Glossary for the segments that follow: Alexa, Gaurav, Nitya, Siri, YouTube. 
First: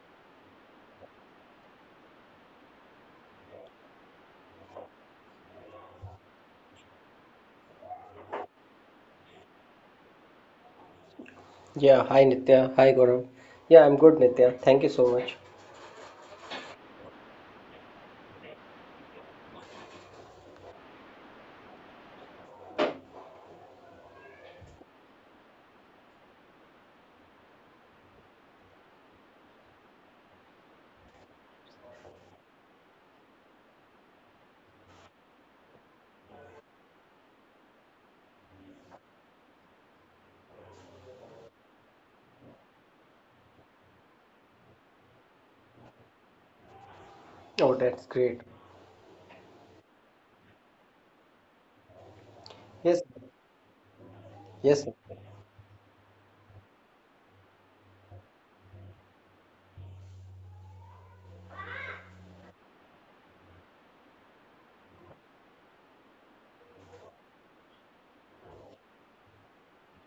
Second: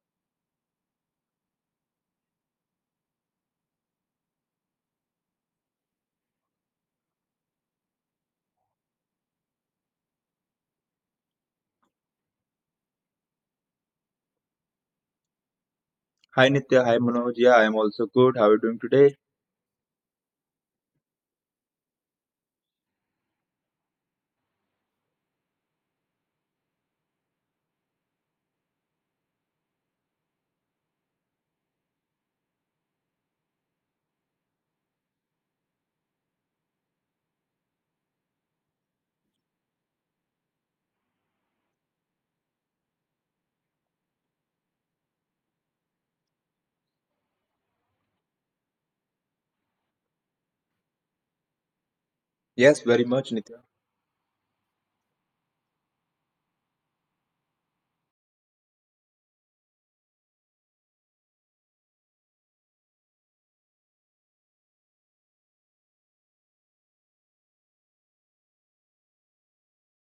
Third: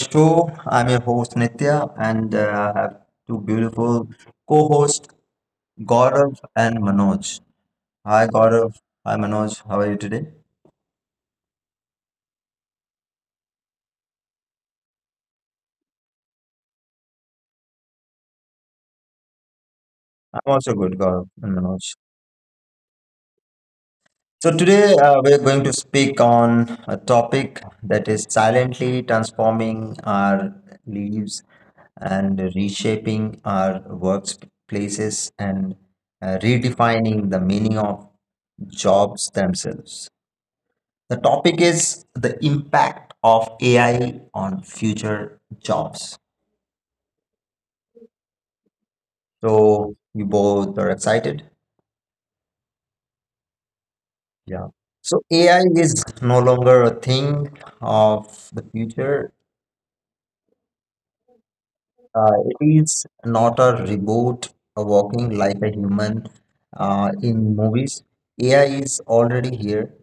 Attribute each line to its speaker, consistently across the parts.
Speaker 1: show. I'm your host Nitya and I have two beautiful co-hosts Gaurav and Manoj. Hi Gaurav, hi Manoj, how are you today?
Speaker 2: Yeah, hi Nitya. Hi Gaurav. Yeah, I'm good, Nitya. Thank you so much.
Speaker 3: Hi Nitya, hi Manoj. Yeah, I'm also good. How are you doing today?
Speaker 1: I'm also good, Gaurav and Manoj. So today we're going to speak on a topic that is silently transforming our lives and reshaping our workplaces and redefining the meaning of jobs themselves. The topic is the impact of AI on future jobs.
Speaker 2: Oh, that's great.
Speaker 1: So you both are excited.
Speaker 3: Yes,
Speaker 2: Yes,
Speaker 3: very much, Nitya.
Speaker 1: Yeah.
Speaker 2: yes,
Speaker 1: So AI is no longer a thing of the future. It is not a reboot, a walking like a human in movies. AI is already here,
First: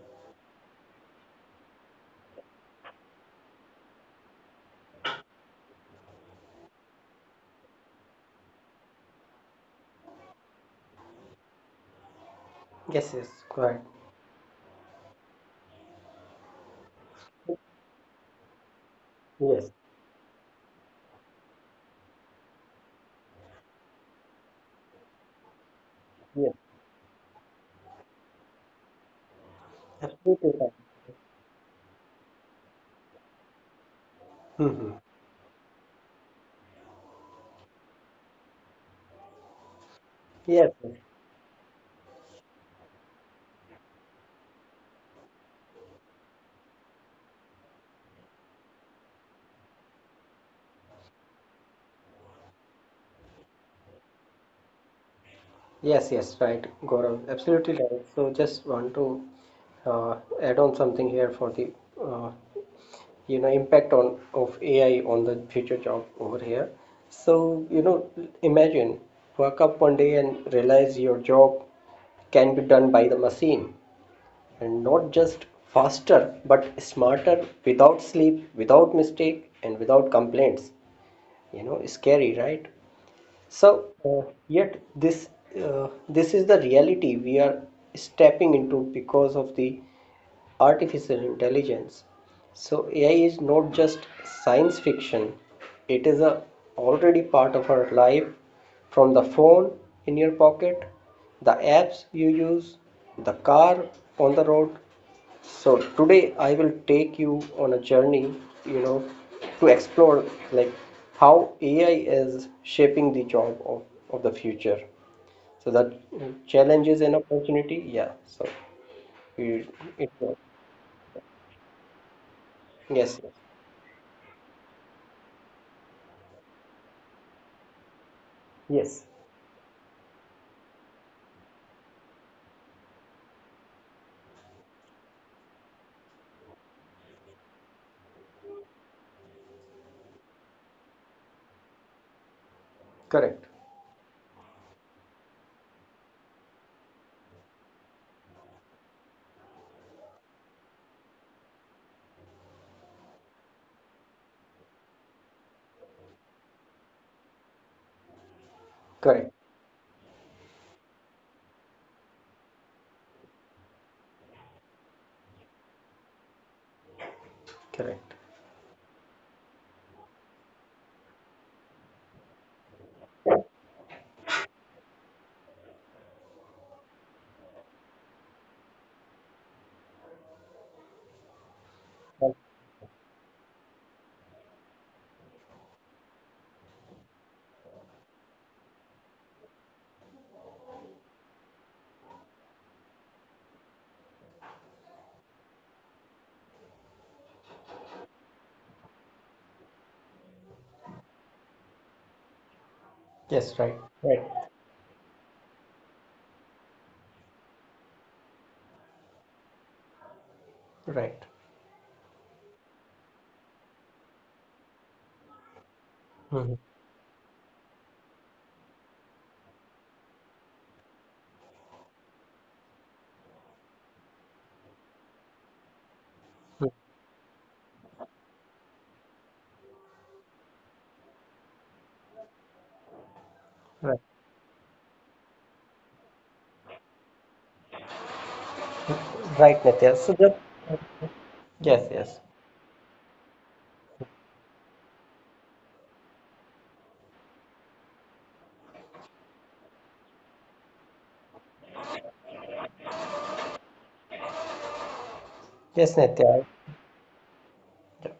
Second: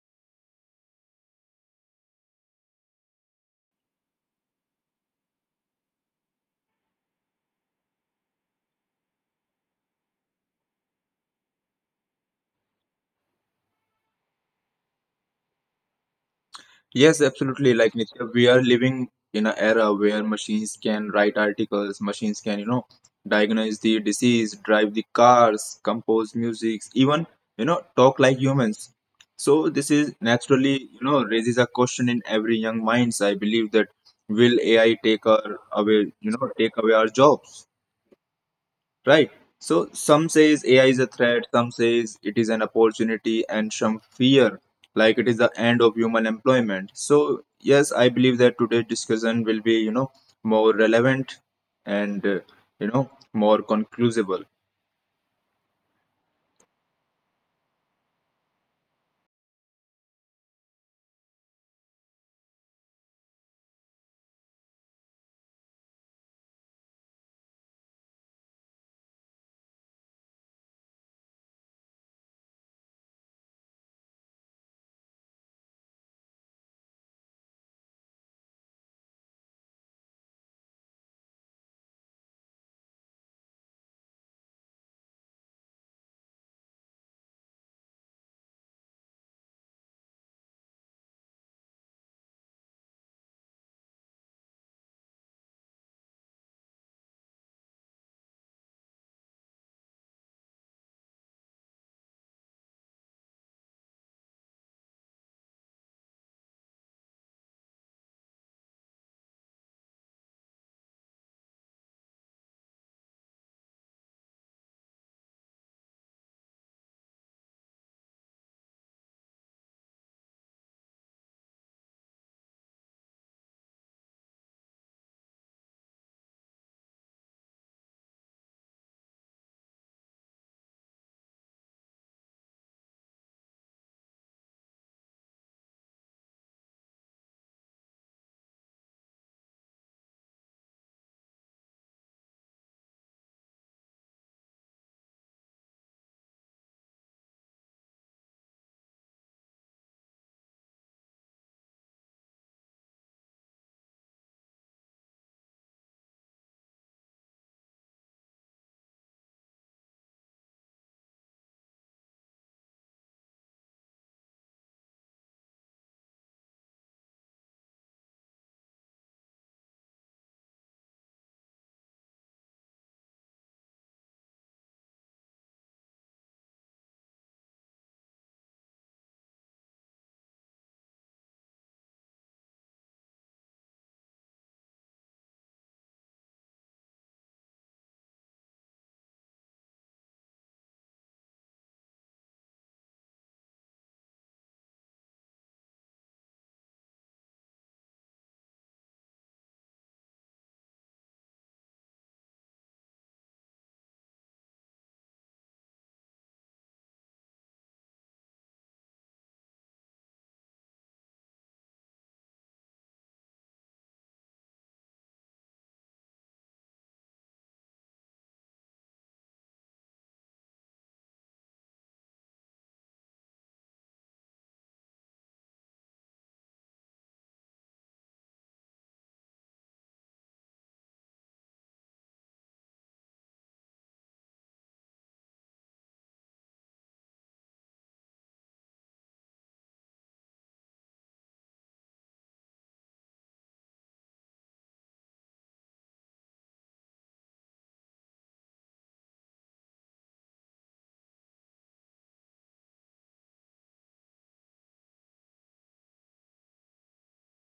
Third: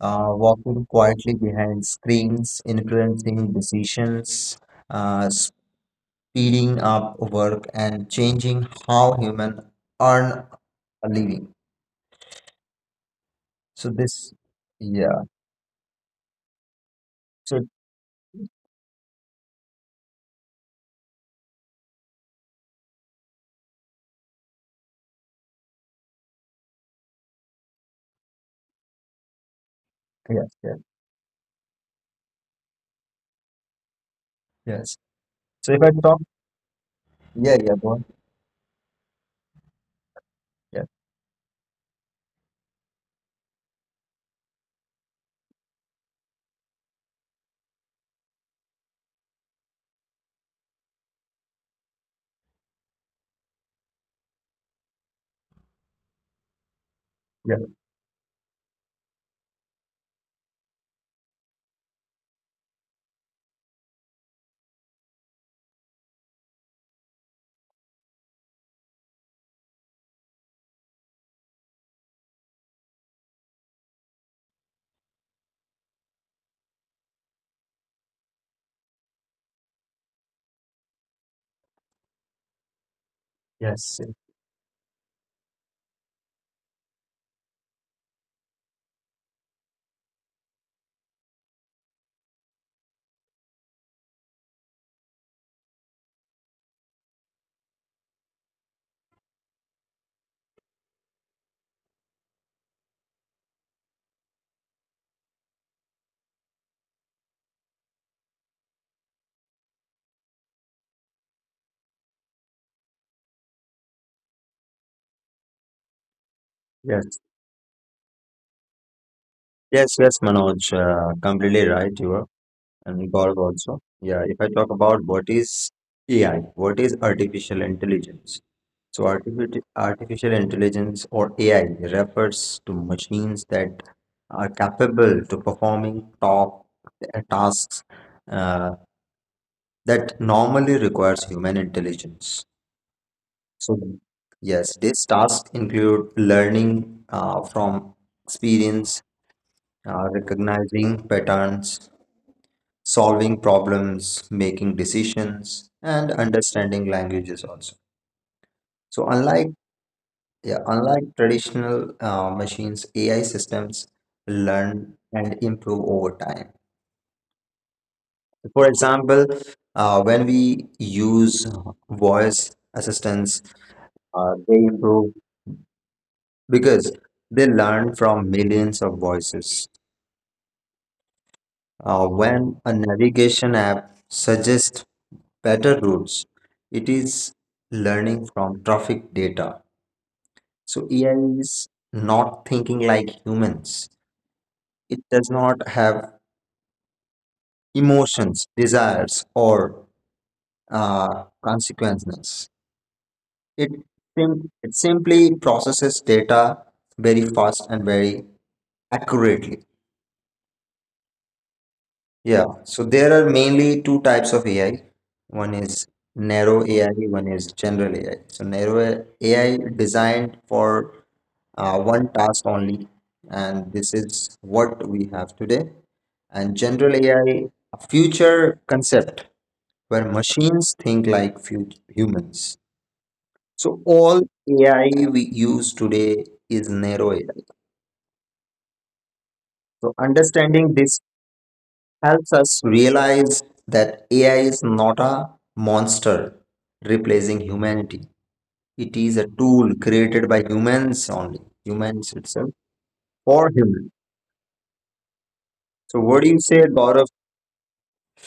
Speaker 1: walking quietly behind screens, influencing decisions, uh, speeding up work and changing how humans earn a living.
Speaker 2: yes, yes, go ahead.
Speaker 1: So this, yeah.
Speaker 3: Yes,
Speaker 1: So
Speaker 3: absolutely. Like Nitya, we are living in an
Speaker 2: Yes,
Speaker 3: era where machines can write articles, machines can, you know, diagnose the disease, drive the cars, compose
Speaker 2: yes,
Speaker 3: music, even, you know, talk like humans. So this is
Speaker 1: yes,
Speaker 2: absolutely right.
Speaker 1: yes,
Speaker 3: naturally, you know, raises a question in every young minds, I believe, that will
Speaker 1: yes.
Speaker 2: Mm-hmm.
Speaker 3: AI take
Speaker 1: So
Speaker 3: our
Speaker 1: if I talk,
Speaker 3: away, you know, take away our
Speaker 1: yeah, yeah, go
Speaker 3: jobs?
Speaker 1: on.
Speaker 3: Right, so some
Speaker 2: Yes,
Speaker 1: Yeah,
Speaker 2: yes,
Speaker 3: says AI is a threat, some says it is an opportunity, and some fear like it is the end of human employment. So yes, I believe that today's discussion will be, you know, more relevant and you know, more conclusive.
Speaker 2: yes, yes, right, Gaurav.
Speaker 1: yeah,
Speaker 2: Absolutely right. So, just want to add on something here for the uh, you know impact on of AI on the future job over here. So, you know, imagine wake up one day and realize your job can be done by the machine. And not just faster but smarter, without sleep, without mistake, and without complaints. You know, scary, right? so
Speaker 1: yes, yes,
Speaker 2: uh, yet this is the reality we are stepping into because of the artificial intelligence. So AI is not just science fiction, it is a already part of our life, from the phone in your pocket, the apps you use, the car on the road. So today I will take you on a journey, you know, to explore like how AI is shaping the job of the future. So that challenges and
Speaker 1: yes,
Speaker 2: opportunity, yeah. So you,
Speaker 1: yes,
Speaker 2: it,
Speaker 1: yes, Manoj, completely right. You are, and
Speaker 2: yes, yes,
Speaker 1: Gaurav also. Yeah. If I talk about what is AI, what is artificial intelligence? So,
Speaker 2: yes,
Speaker 1: artificial intelligence or AI refers to machines that are capable to performing top tasks uh, that normally requires human intelligence.
Speaker 2: correct,
Speaker 1: So, yes, these tasks include learning from experience, recognizing patterns, solving problems, making decisions, and understanding languages also. So,
Speaker 2: correct,
Speaker 1: unlike, yeah, unlike traditional machines, AI systems learn and improve over time.
Speaker 2: correct.
Speaker 1: For example, when we use voice assistants, they improve because they learn from millions of voices.
Speaker 2: Right.
Speaker 1: When a navigation app suggests better routes, it is learning from traffic data. So AI is not thinking like humans. It does not have emotions, desires, or consequences.
Speaker 2: Yes,
Speaker 1: It,
Speaker 2: right, right,
Speaker 1: it simply processes data very fast and very accurately.
Speaker 2: right,
Speaker 1: Yeah, so there are mainly two types of AI. One is
Speaker 2: Mhm,
Speaker 1: narrow AI, one is general AI. So, narrow AI designed for one task only, and this is what we have today. And
Speaker 2: mhm,
Speaker 1: general AI, future concept where machines think like humans. So
Speaker 2: right,
Speaker 1: all AI we use today is narrow AI.
Speaker 2: right,
Speaker 1: So
Speaker 2: Nitya. So the
Speaker 1: understanding this
Speaker 2: yes, yes,
Speaker 1: helps us realize that AI is not a monster replacing humanity. It is a tool created by humans only, humans itself for human. So
Speaker 2: yes,
Speaker 1: what do you
Speaker 2: Nitya.
Speaker 1: say, Gaurav?
Speaker 2: Yeah,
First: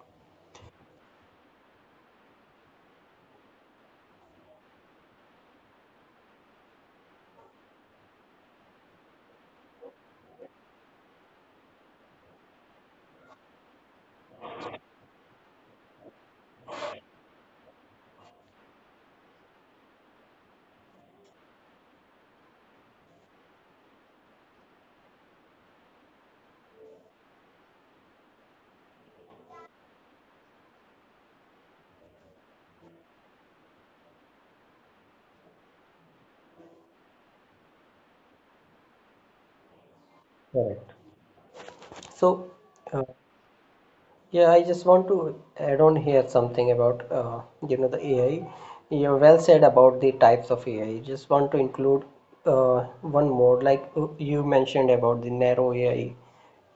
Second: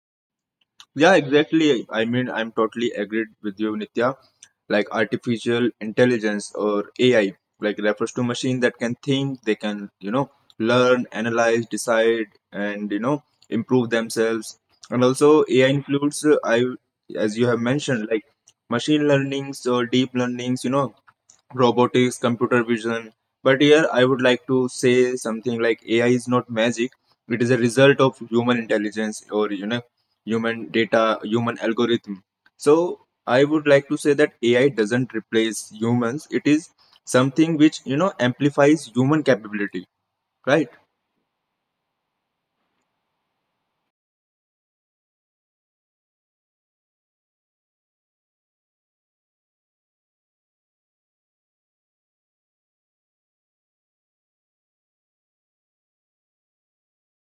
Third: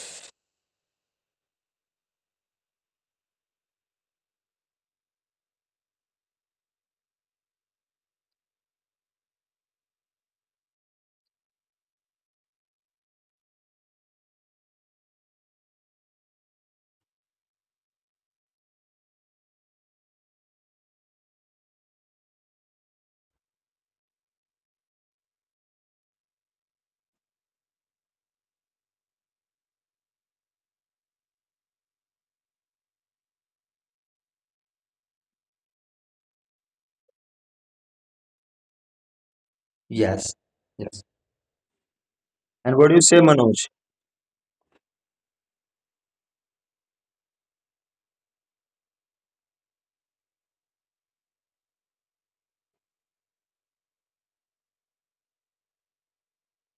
Speaker 3: Yeah, exactly. I mean, I'm totally agreed with you, Nitya. Like artificial intelligence or AI, like refers to machine that can think, they can, you know, learn, analyze, decide, and you know, improve themselves. And also, AI includes, as you have mentioned, like machine learnings or deep learnings, you know, robotics, computer vision. But here I would like to say something like AI is not magic. It is a result of human intelligence or you know human data, human algorithm. So I would like to say that AI doesn't replace humans. It is something which you know amplifies human capability, right?
Speaker 1: Yes,
Speaker 2: Correct.
Speaker 1: yes.
Speaker 2: So,
Speaker 1: And what do you
Speaker 2: uh,
Speaker 1: say, Manoj?
Speaker 2: yeah, I just want to add on here something about you know the AI. You're well said about the types of AI. Just want to include uh, one more, like you mentioned about the narrow AI,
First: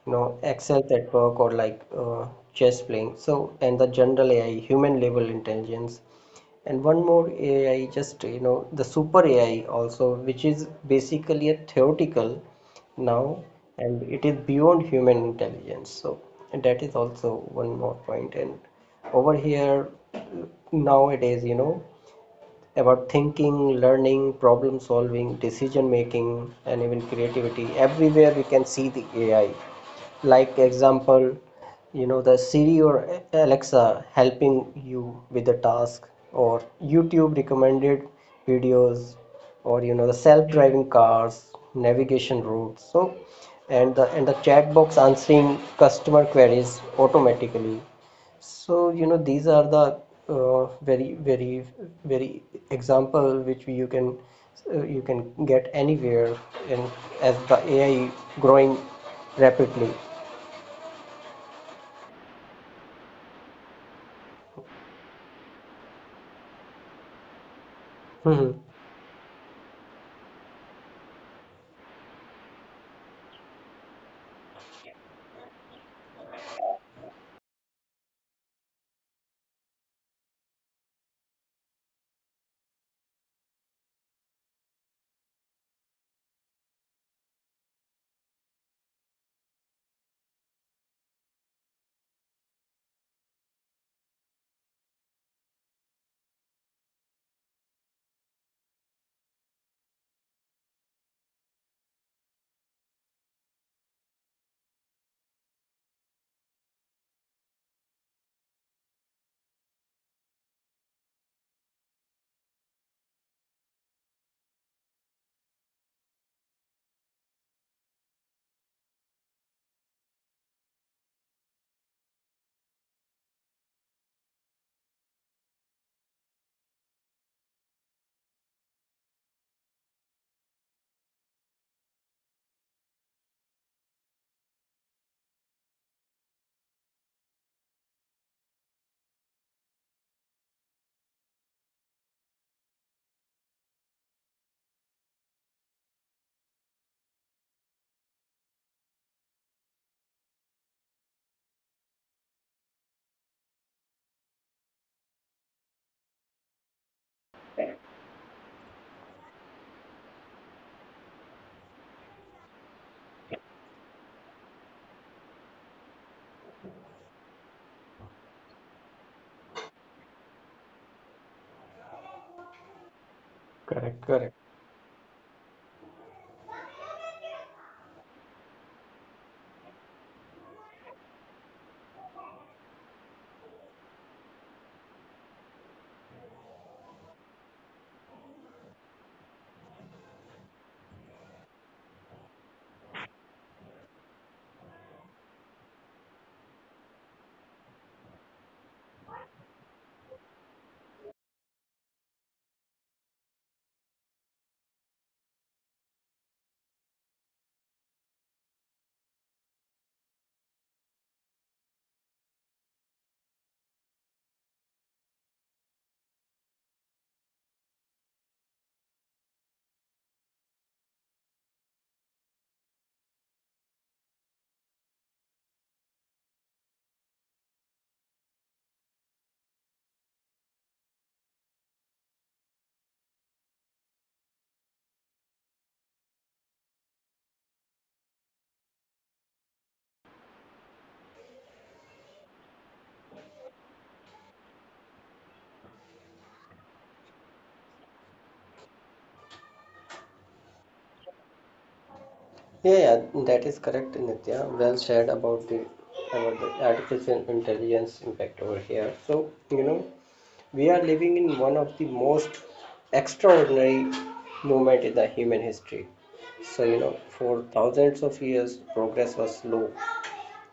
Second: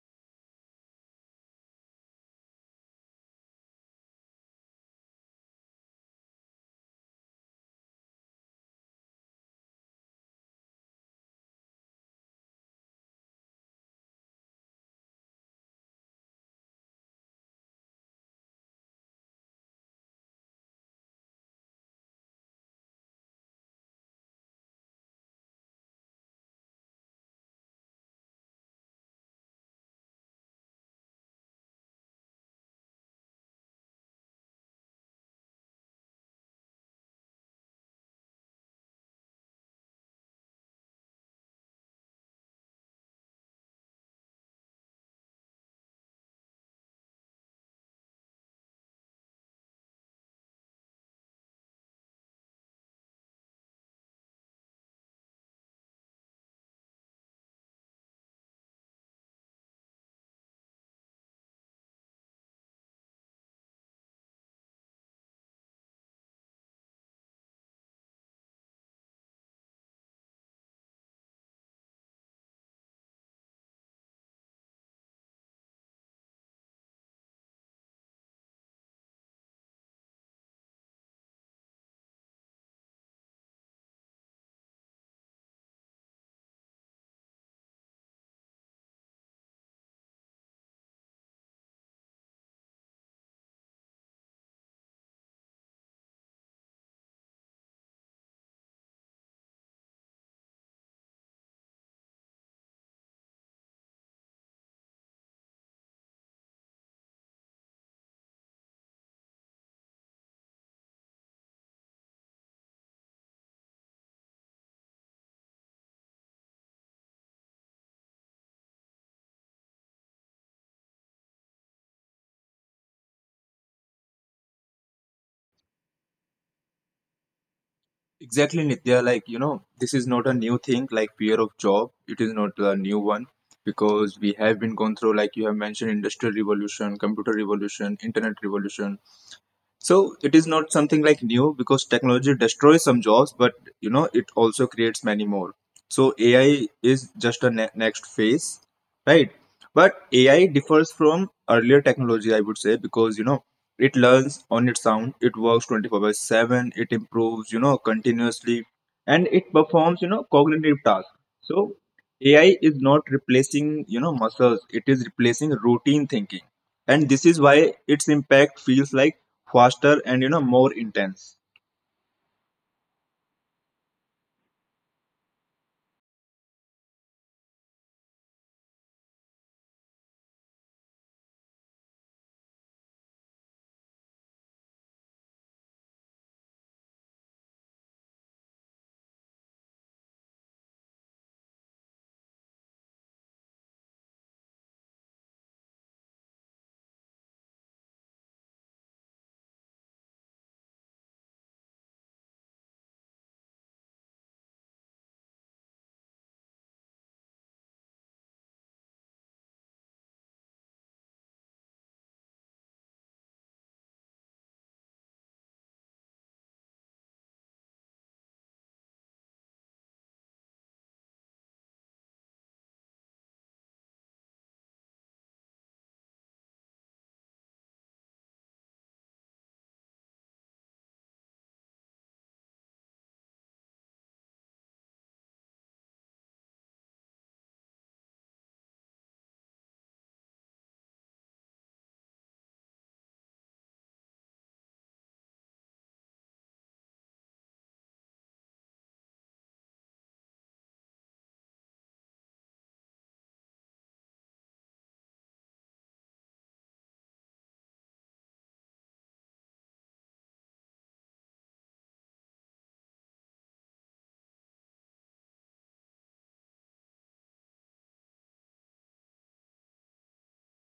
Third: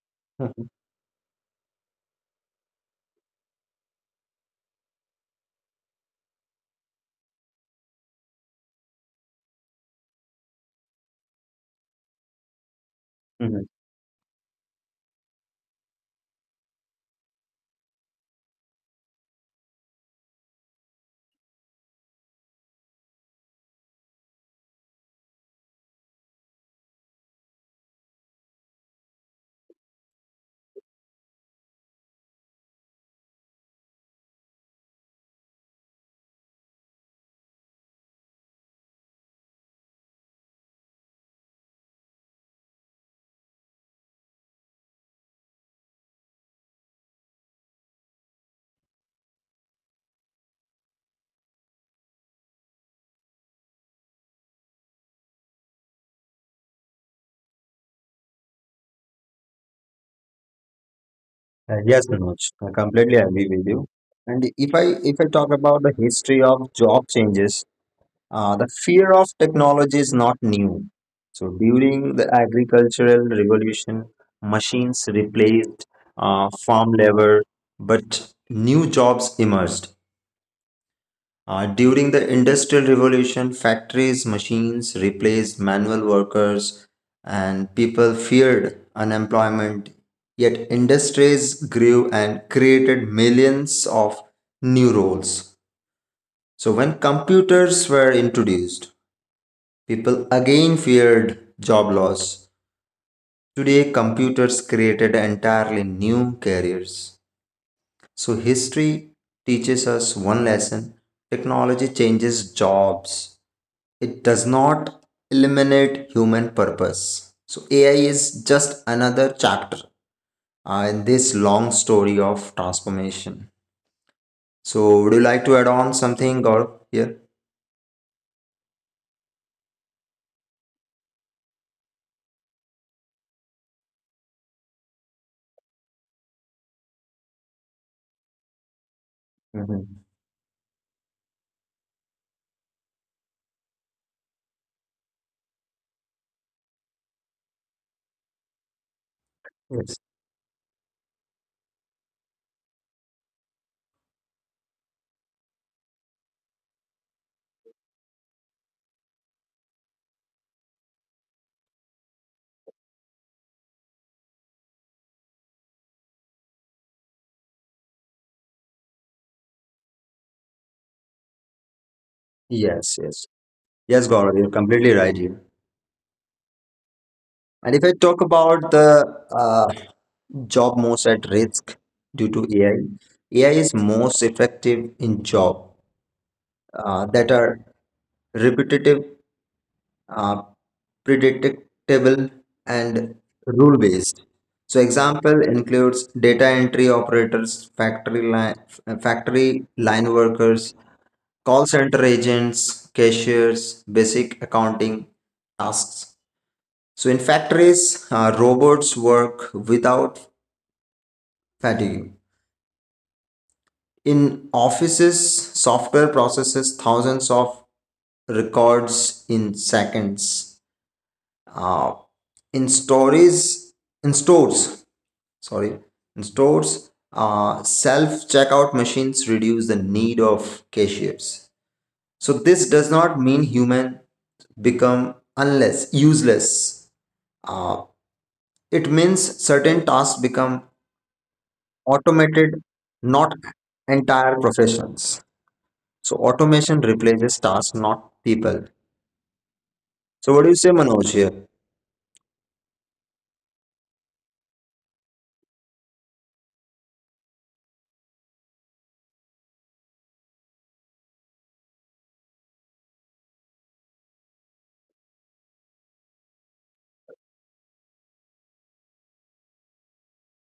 Speaker 2: you know, Excel at work or like chess playing. So, and the general AI, human level intelligence, and one more ai, just you know the super ai also, which is basically a theoretical now, and it is beyond human intelligence. So, and that is also one more point. And over here nowadays, you know, about thinking, learning, problem solving, decision making, and even creativity. Everywhere we can see the AI. Like example, you know the Siri or Alexa helping you with the task, or YouTube recommended videos, or you know the self-driving cars, navigation routes. So, and the chat box answering customer queries automatically. So, you know, these are the uh, very, very, very example which you can get anywhere in as the AI growing rapidly.
Speaker 1: Yes, Manoj, I completely agree with you. And if I talk about the history of job changes,
Speaker 2: Mhm.
Speaker 1: the fear of technology is not new. So during the agricultural revolution, machines replaced farm labor, but new jobs emerged. During the Industrial Revolution, factories, machines replaced manual workers, and people feared unemployment. Yet, industries grew and created millions of new roles. So, when computers were introduced, people again feared job loss. Today, computers created entirely new careers. So, history teaches us one lesson: technology changes jobs, it does not eliminate human purpose. So, AI is just another chapter in this long story of transformation. So, would you like to add on something, Gaurav, here?
Speaker 3: Exactly, Nitya. Like you know, this is not a new thing. Like fear of job, it is not a new one because we have been going through, like you have mentioned, industrial revolution, computer revolution, internet revolution.
Speaker 1: Mhm.
Speaker 3: So it is not something like new, because technology destroys some jobs, but you know it also creates many more. So AI is just a next phase, right? But
Speaker 1: Yes,
Speaker 3: AI differs from earlier technology, I would say, because you know it learns on its own, it works twenty four by seven, it improves, you know, continuously, and it performs, you know, cognitive tasks. So AI is not replacing, you know, muscles; it is replacing routine thinking, and this is why its impact feels like faster and you know more intense.
Speaker 1: yes, yes.
Speaker 2: Correct,
Speaker 1: Yes,
Speaker 2: correct.
Speaker 1: Gaurav, you're completely right here. And if I talk about the uh, job most at risk due to AI, AI is most effective in job that are repetitive, uh, predictable and rule based. So example includes data entry operators, factory line workers, call center agents, cashiers, basic accounting tasks. So in factories, robots work without fatigue. In offices, software processes thousands of records in seconds. Uh, in stories, in stores, sorry, in stores, self-checkout machines reduce the need of cashiers. So this does not mean human become unless useless. uh, it means certain tasks become automated, not entire professions. So automation replaces tasks, not people. So what do you say, Manoj, here?
Speaker 2: Yeah, yeah, that is correct, Nitya. Well said about the artificial intelligence impact over here. So, you know, we are living in one of the most extraordinary moment in the human history. So, you know, for thousands of years, progress was slow.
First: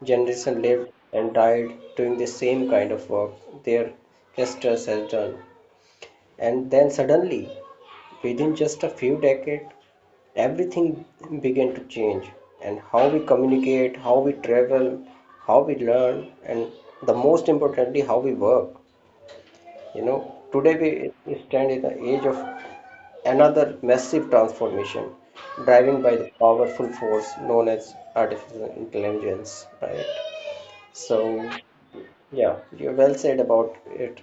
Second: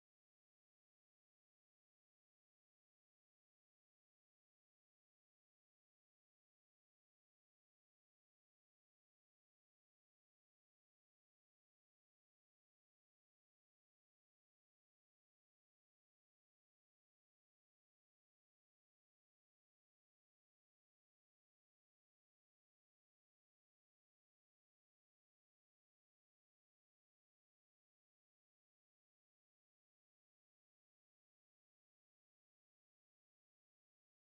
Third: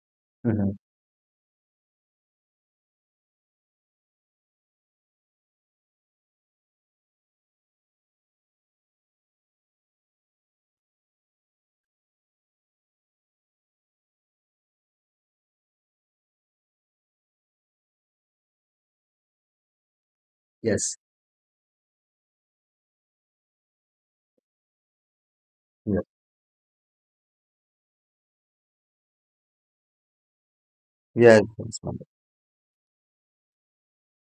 Speaker 2: Generation
Speaker 1: Mhm.
Speaker 2: lived and died doing the same kind of work their ancestors has done. And then suddenly, within just a few decades, everything began to change. And how we communicate, how we travel, how we learn, and the most importantly, how we work. You know,
Speaker 1: Yes,
Speaker 2: today we stand in the age of another massive transformation driven
Speaker 1: yes,
Speaker 2: by the powerful force known as artificial intelligence, right?
Speaker 1: yes.
Speaker 2: So,
Speaker 1: Yes, Manoj.
Speaker 2: yeah, you well said about it.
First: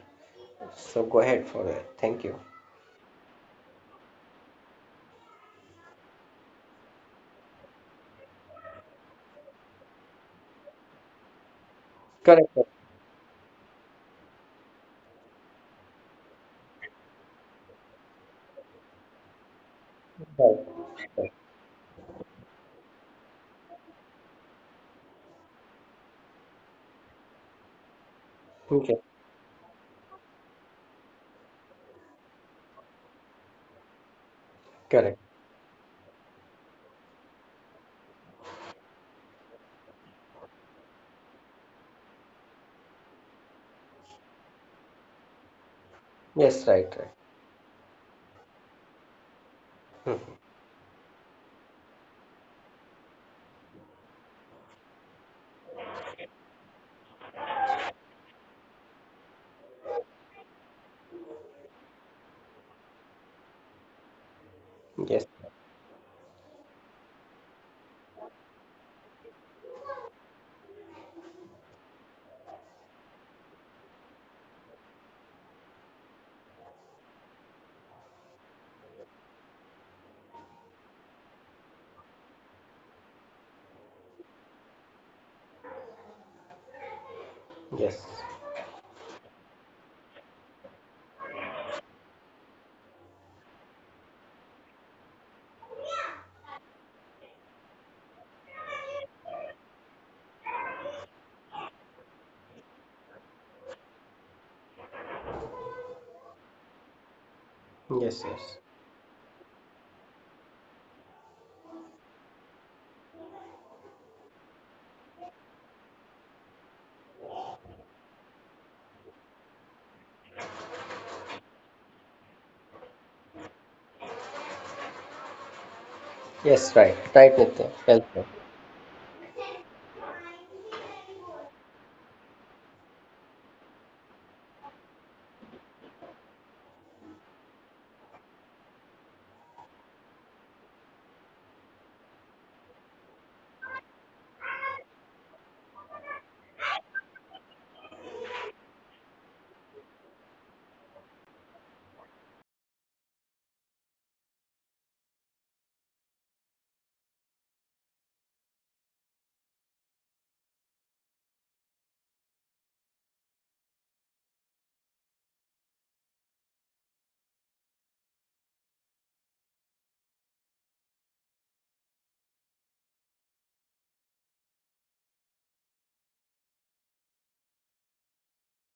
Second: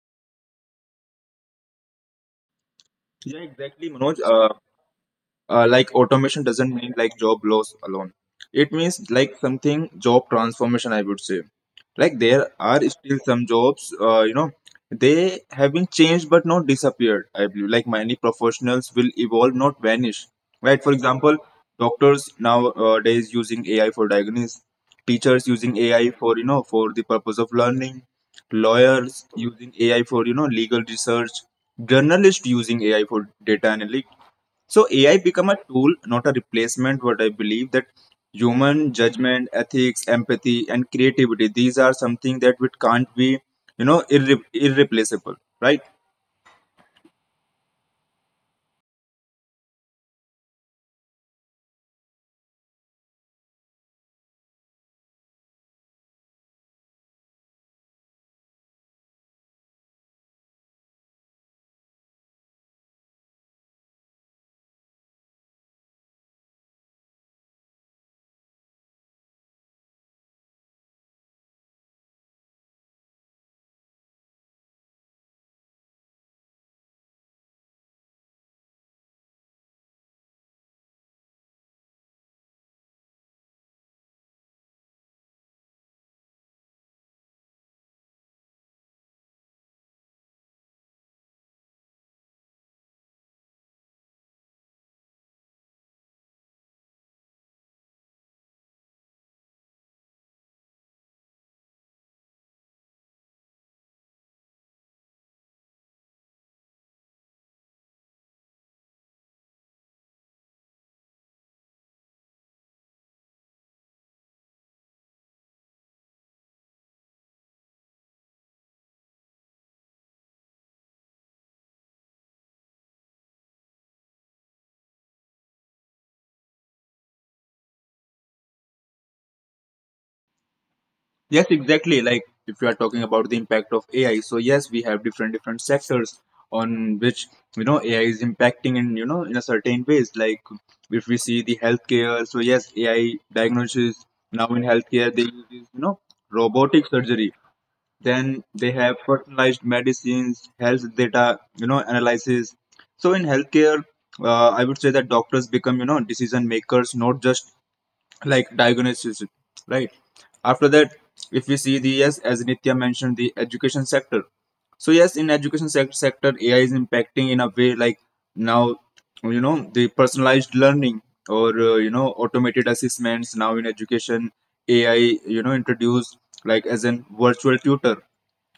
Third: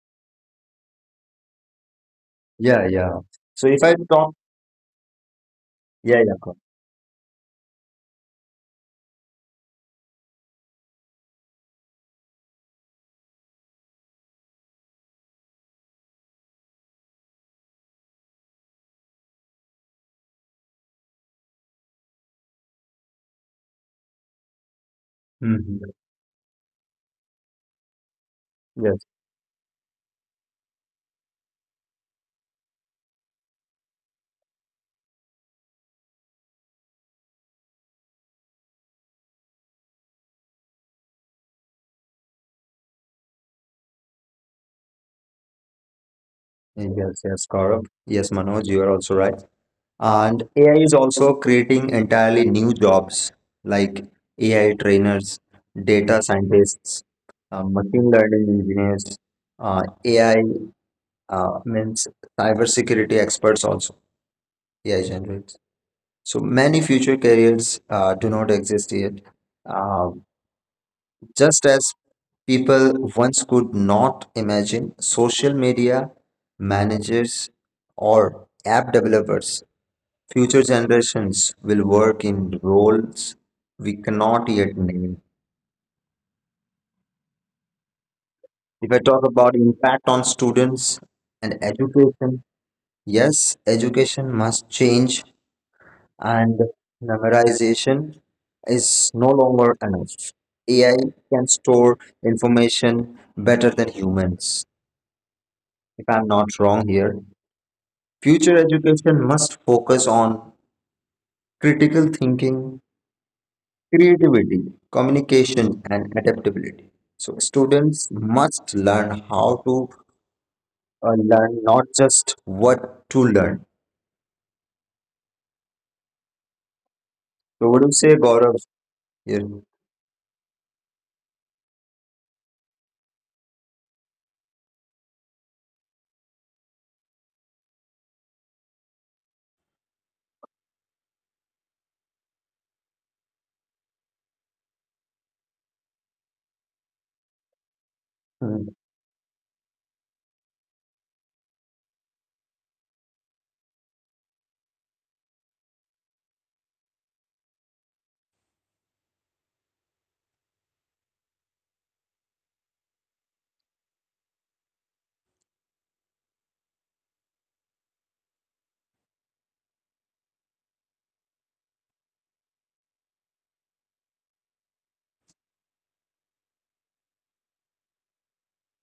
Speaker 2: So go ahead for it. Thank you.
Speaker 1: Yeah, yeah.
Speaker 3: Yeah,
Speaker 1: So if
Speaker 3: exactly,
Speaker 1: I
Speaker 3: Manoj.
Speaker 1: talk,
Speaker 3: Uh, Like
Speaker 1: yeah, yeah,
Speaker 3: automation
Speaker 1: go on.
Speaker 3: doesn't mean like job loss alone, it means like something job transformation, I would say. Like there
Speaker 2: Correct.
Speaker 3: are still some jobs, you know, they have been changed but not disappeared. I believe like many professionals will evolve, not vanish,
Speaker 2: Right.
Speaker 3: right? For
Speaker 2: Right.
Speaker 3: example, doctors nowadays using AI for diagnosis, teachers using
Speaker 1: Mhm.
Speaker 3: AI for you know for the purpose of learning,
Speaker 2: Okay.
Speaker 1: Yes.
Speaker 3: lawyers using AI for you know legal research, journalists using AI for data analytics. So
Speaker 2: Correct.
Speaker 3: AI become a tool, not a replacement. What I believe that human judgment, ethics, empathy, and creativity, these are something that we can't be, you know, irreplaceable, right?
Speaker 2: Yes. Right. Right.
Speaker 1: Yes, yes, Gaurav. Yes, Manoj, you are also right.
Speaker 2: Hmm.
Speaker 1: And AI is also creating entirely new jobs like AI trainers, data scientists, machine learning engineers, AI, means, cybersecurity experts also. AI
Speaker 2: Yes.
Speaker 1: generates. So many future careers do not exist yet. Uh, just as people once could not imagine social media managers or app developers, future generations will work in roles we cannot yet name.
Speaker 2: Yes.
Speaker 1: If I talk about impact on students and education, yes, education must change and memorization is no longer enough. AI can store information better than humans. If I'm not wrong here,
Speaker 2: Yes.
Speaker 1: future
Speaker 2: Yes.
Speaker 1: education must focus on critical thinking, creativity, communication, and adaptability. So, students must learn how to learn, not just what to learn.
Speaker 2: Yes. Right. Right,
Speaker 1: So,
Speaker 2: Nitya.
Speaker 1: what do you
Speaker 2: Well
Speaker 1: say,
Speaker 2: said.
Speaker 1: Gaurav?
Speaker 3: Yes, exactly. Like if you are talking about the impact of AI, so yes, we have different different sectors on which you know AI is impacting in you know in a certain ways. Like if we see the healthcare, so yes, AI diagnosis, now in healthcare they use this, you know, robotic surgery,
Speaker 1: Here?
Speaker 3: then they have personalized medicines, health data you know analysis. So in healthcare, I would say that doctors become you know decision makers, not just like diagnosis, right? After that, if we see, the yes as Nitya mentioned, the education sector. So yes, in education sector, AI is impacting in a way like now you know the personalized learning or you know automated assessments. Now in education, AI, you know, introduced like as an virtual tutor,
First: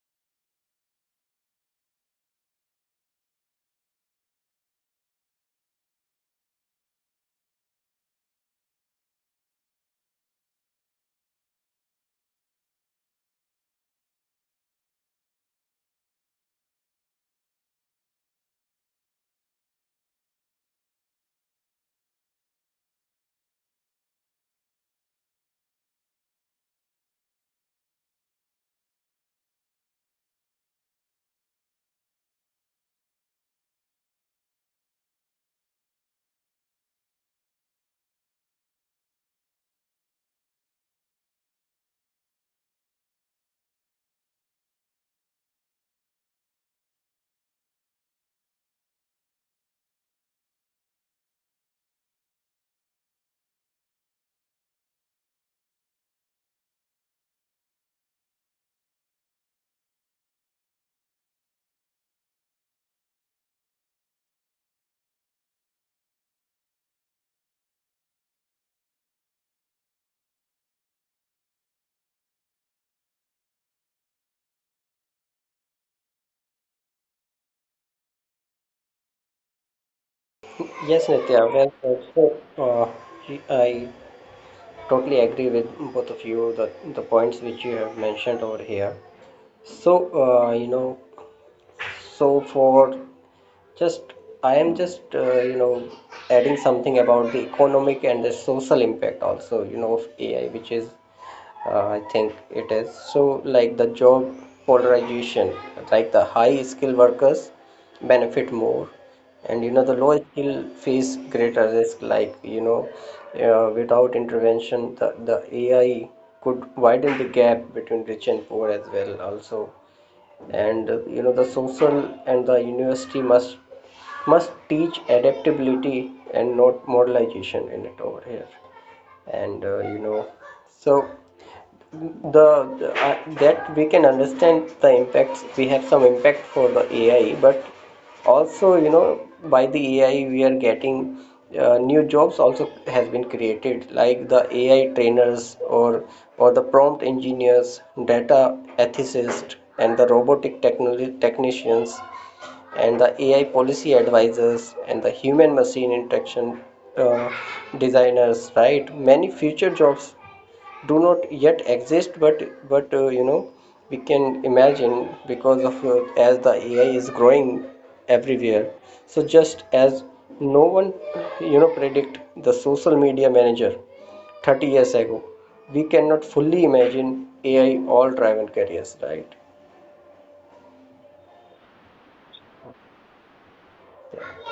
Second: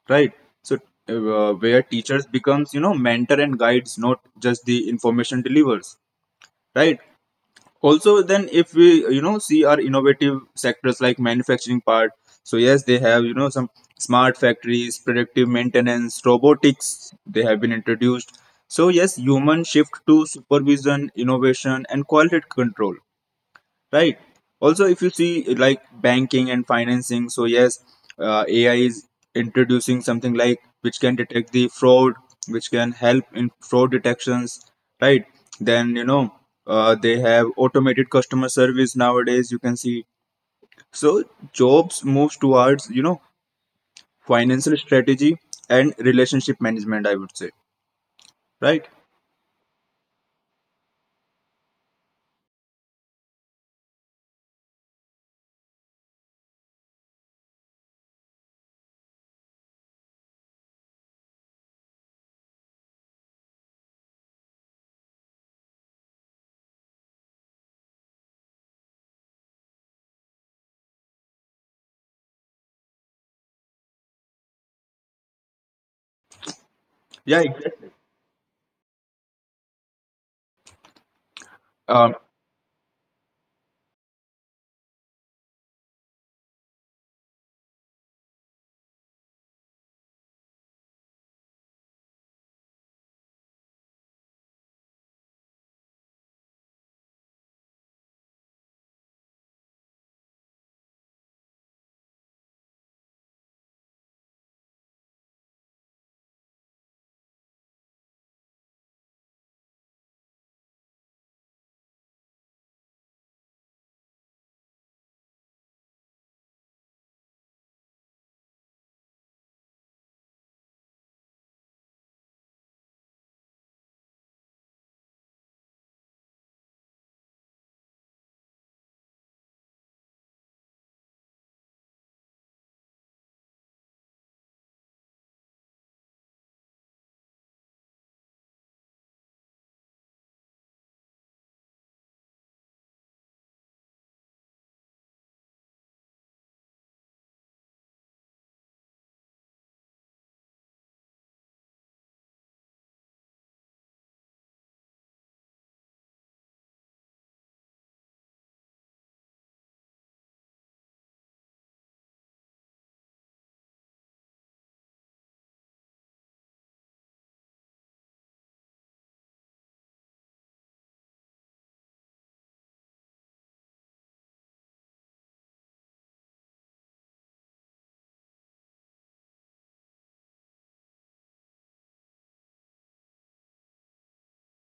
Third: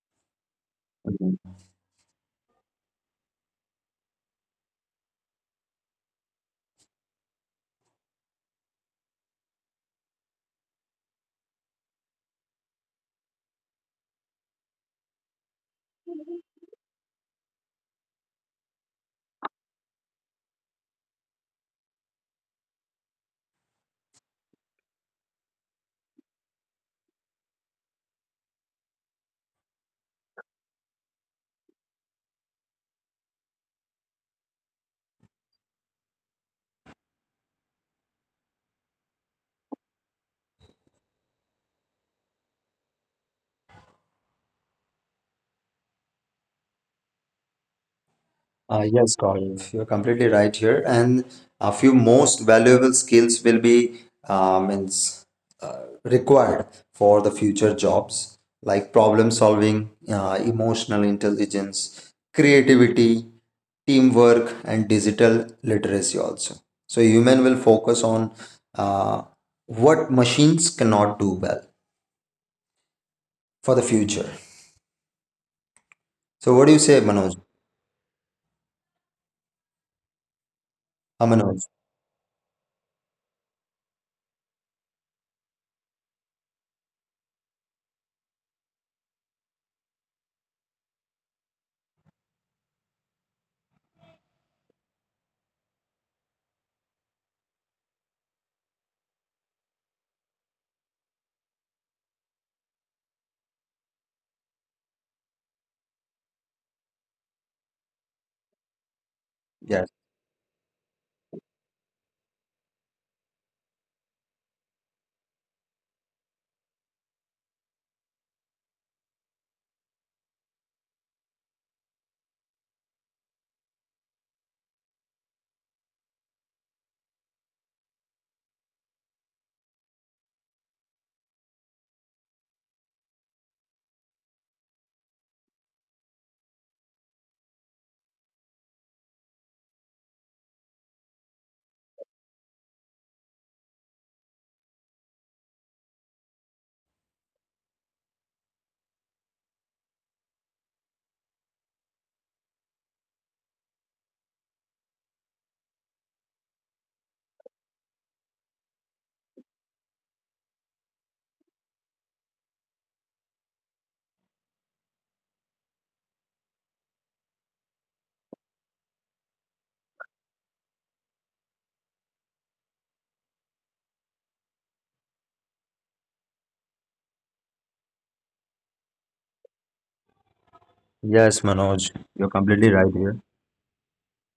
Speaker 3: right? So where teachers becomes you know mentor and guides, not just the information delivers, right? Also then, if we you know see our innovative sectors like manufacturing part, so yes they have you know some smart factories, predictive maintenance, robotics, they have been introduced. So yes, human shift to supervision, innovation, and quality control, right? Also, if you see like banking and financing, so yes, AI is introducing something like which can detect the fraud, which can help in fraud detections, right? Then you know, they have automated customer service nowadays, you can see. So jobs moves towards you know financial strategy and relationship management, I would say, right?
Speaker 1: Yes, Gaurav, you're completely right here. And a few most valuable skills will be means, required for the future jobs, like problem solving, emotional intelligence, creativity, teamwork, and digital literacy also. So human will focus on uh, what machines cannot do well for the future. So what do you say,
Speaker 3: Yeah,
Speaker 1: Manoj?
Speaker 3: exactly.
Speaker 2: Yes, Nitya.
Speaker 1: Manoj.
Speaker 2: Well said. So, I totally agree with both of you, the points which you have mentioned over here. So, you know, so for just I am just you know adding something about the economic and the social impact also, you know, of AI, which is I think it is so, like the job polarization, like the high skilled workers benefit more and you know the
Speaker 1: Yes.
Speaker 2: low skill face greater risk. Like, you know, without intervention, the ai could widen the gap between rich and poor as well also. And you know the social, and the university must teach adaptability and not moralization in it over here. And you know, so, the, the that we can understand the impacts. We have some impact for the ai, but also you know, by the ai we are getting new jobs also has been created, like the ai trainers, or the prompt engineers, data ethicists, and the robotic technicians, and the AI policy advisors, and the human machine interaction uh, designers, right? Many future jobs do not yet exist, but you know we can imagine because of as the AI is growing everywhere. So just as no one you know predict the social media manager 30 years ago, we cannot fully imagine AI all driven careers, right?
Speaker 1: Yes, Manoj. You're completely right here.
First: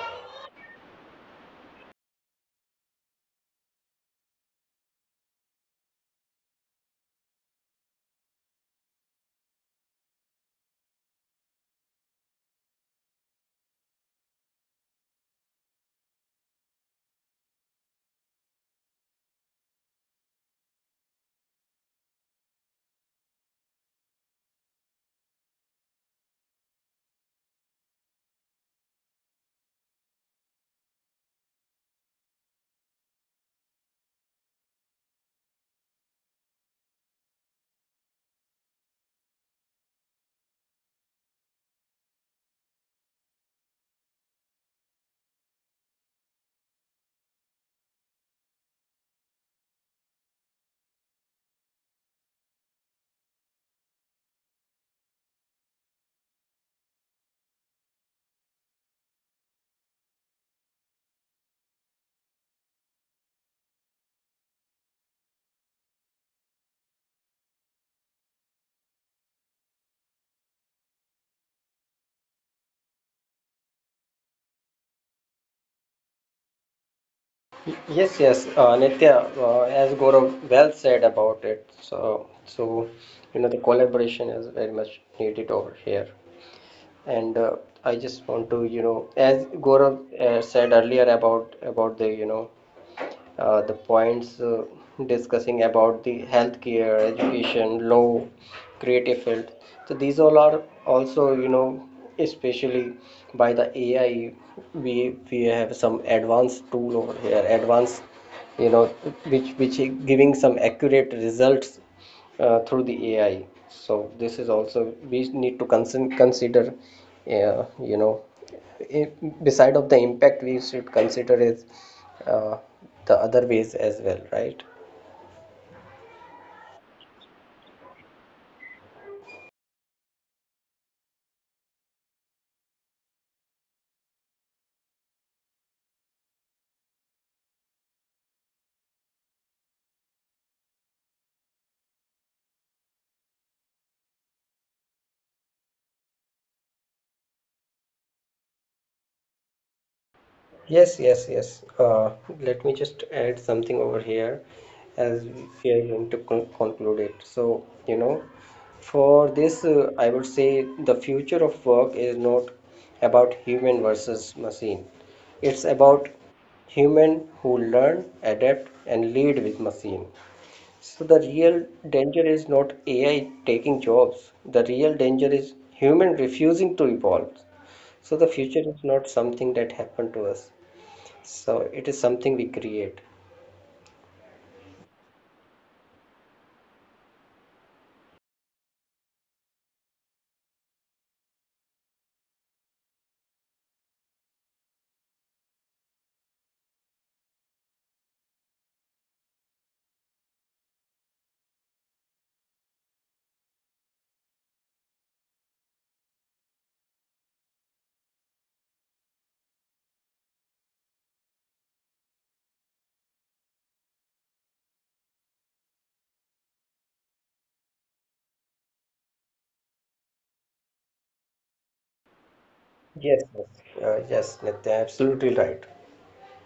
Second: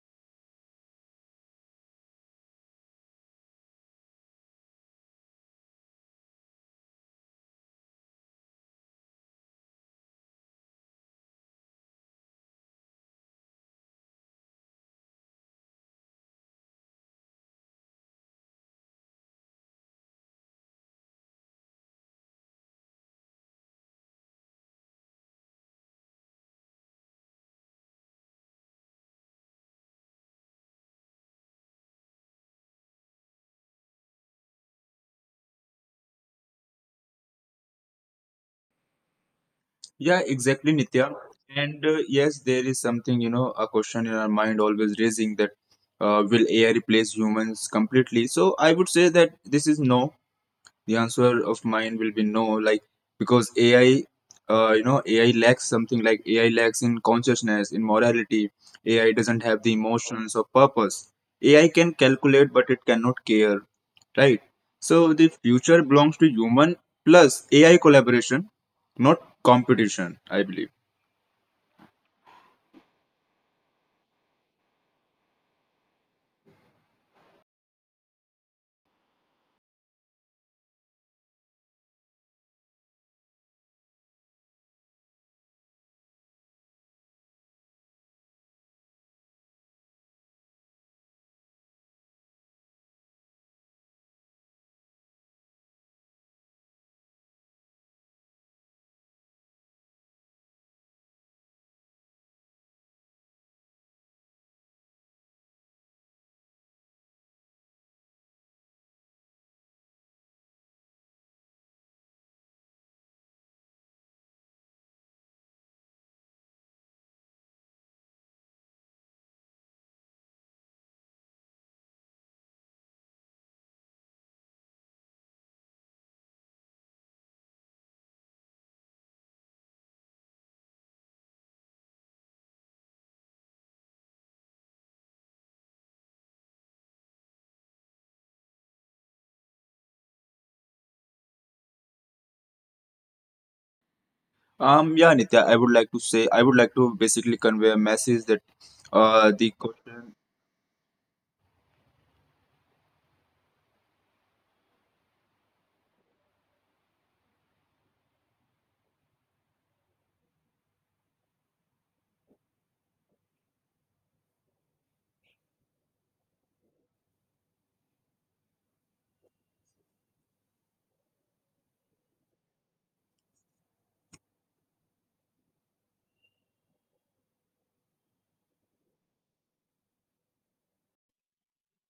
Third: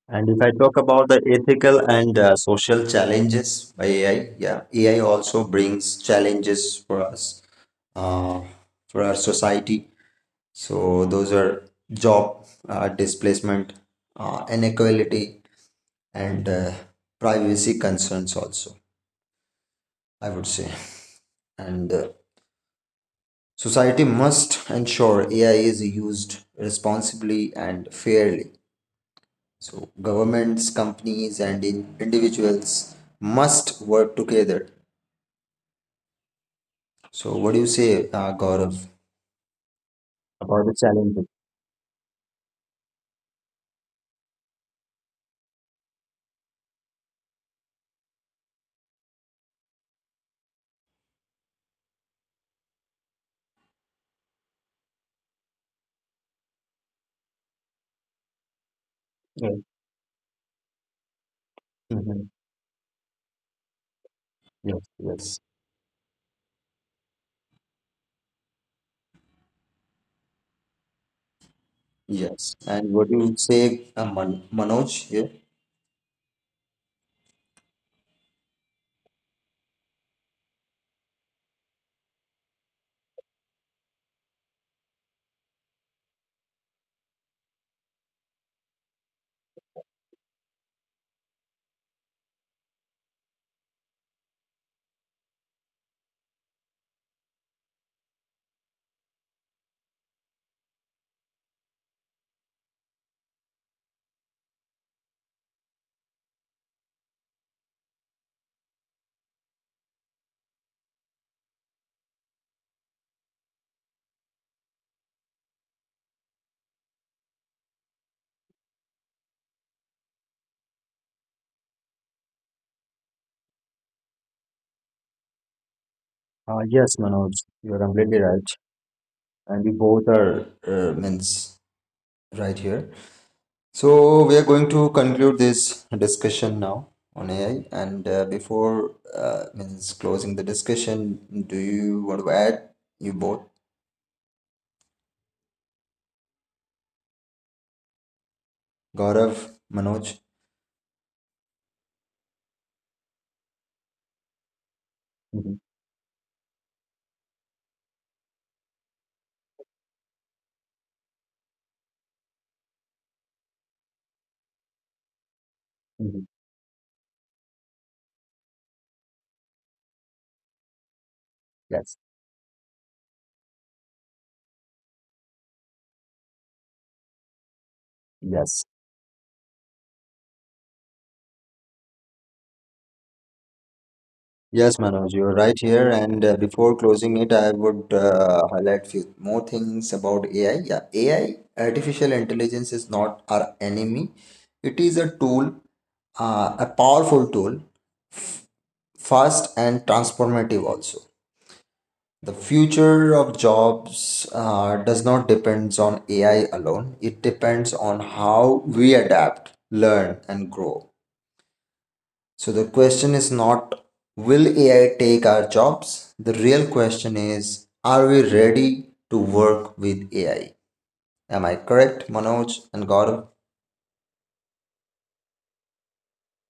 Speaker 1: And if I talk about the ethical and social challenges by AI, yeah, AI also brings challenges for us, uh, for our society. So those are job displacement, inequality, and privacy concerns also, I would say. And society must ensure AI is used responsibly and fairly. So governments, companies, and in individuals must work together. So what do you say, Gaurav,
Speaker 3: Yeah,
Speaker 1: about
Speaker 3: exactly,
Speaker 1: the
Speaker 3: Nitya.
Speaker 1: challenges?
Speaker 3: And yes, there is something, you know, a question in our mind always raising that will AI replace humans completely? So I would say that this is no. The answer of mine will be no, like because AI, you know, AI lacks something, like AI lacks in consciousness, in morality. AI doesn't
Speaker 1: Yes.
Speaker 3: have the emotions or purpose. AI can
Speaker 1: Hmm.
Speaker 3: calculate, but it cannot care, right?
Speaker 1: Yes.
Speaker 3: So the
Speaker 1: Yes.
Speaker 3: future belongs to human plus AI collaboration, not competition, I believe.
Speaker 1: Yes. And what do you say, Manoj? Here?
Speaker 2: Yes, yes, Nitya, as Gaurav well said about it. So, so, you know, the collaboration is very much needed over here. And I just want to, you know, as Gaurav said earlier, about the you know the points, discussing about the healthcare, education, law, creative field. So these all are also, you know, especially by the AI, we have some advanced tool over here, advanced, you know, which giving some accurate results through the AI. So this is also we need to consider, you know, i- beside of the impact we should consider is uh, the other ways as well, right?
Speaker 1: Yes, Manoj, you're completely right. And we both are means right here. So we are going to conclude this discussion now on AI. And before means closing the discussion, do you want to add, you both?
Speaker 3: Yeah, Nitya, I would like to say, I would like to basically convey a message that
Speaker 1: Gaurav,
Speaker 3: the
Speaker 1: Manoj.
Speaker 3: question
Speaker 2: Yes, yes, yes, uh, let me just add something over here. As
Speaker 1: Mhm,
Speaker 2: we are going to conclude it, so you know, for this, I would say the future of work is not about human versus machine. It's about
Speaker 1: mhm.
Speaker 2: human who learn, adapt, and lead with machine. So the real
Speaker 1: Yes,
Speaker 2: danger is not AI taking jobs. The real danger is human refusing to evolve. So the
Speaker 1: yes.
Speaker 2: future is not something that happened to us. So it is something we create.
Speaker 1: Yes, Manoj, you're right here. And before closing it, I would highlight few more things about AI. Yeah, AI, artificial intelligence, is not our enemy. It is a tool, a powerful tool, fast and transformative also. The future of jobs does not depends on AI alone. It depends on how we adapt, learn, and grow. So the question is not will AI take our jobs? The real question is, are we ready to work with AI? Am I correct, Manoj and
Speaker 2: Yes,
Speaker 1: Gaurav?
Speaker 2: yes, yes, Nitya, absolutely right.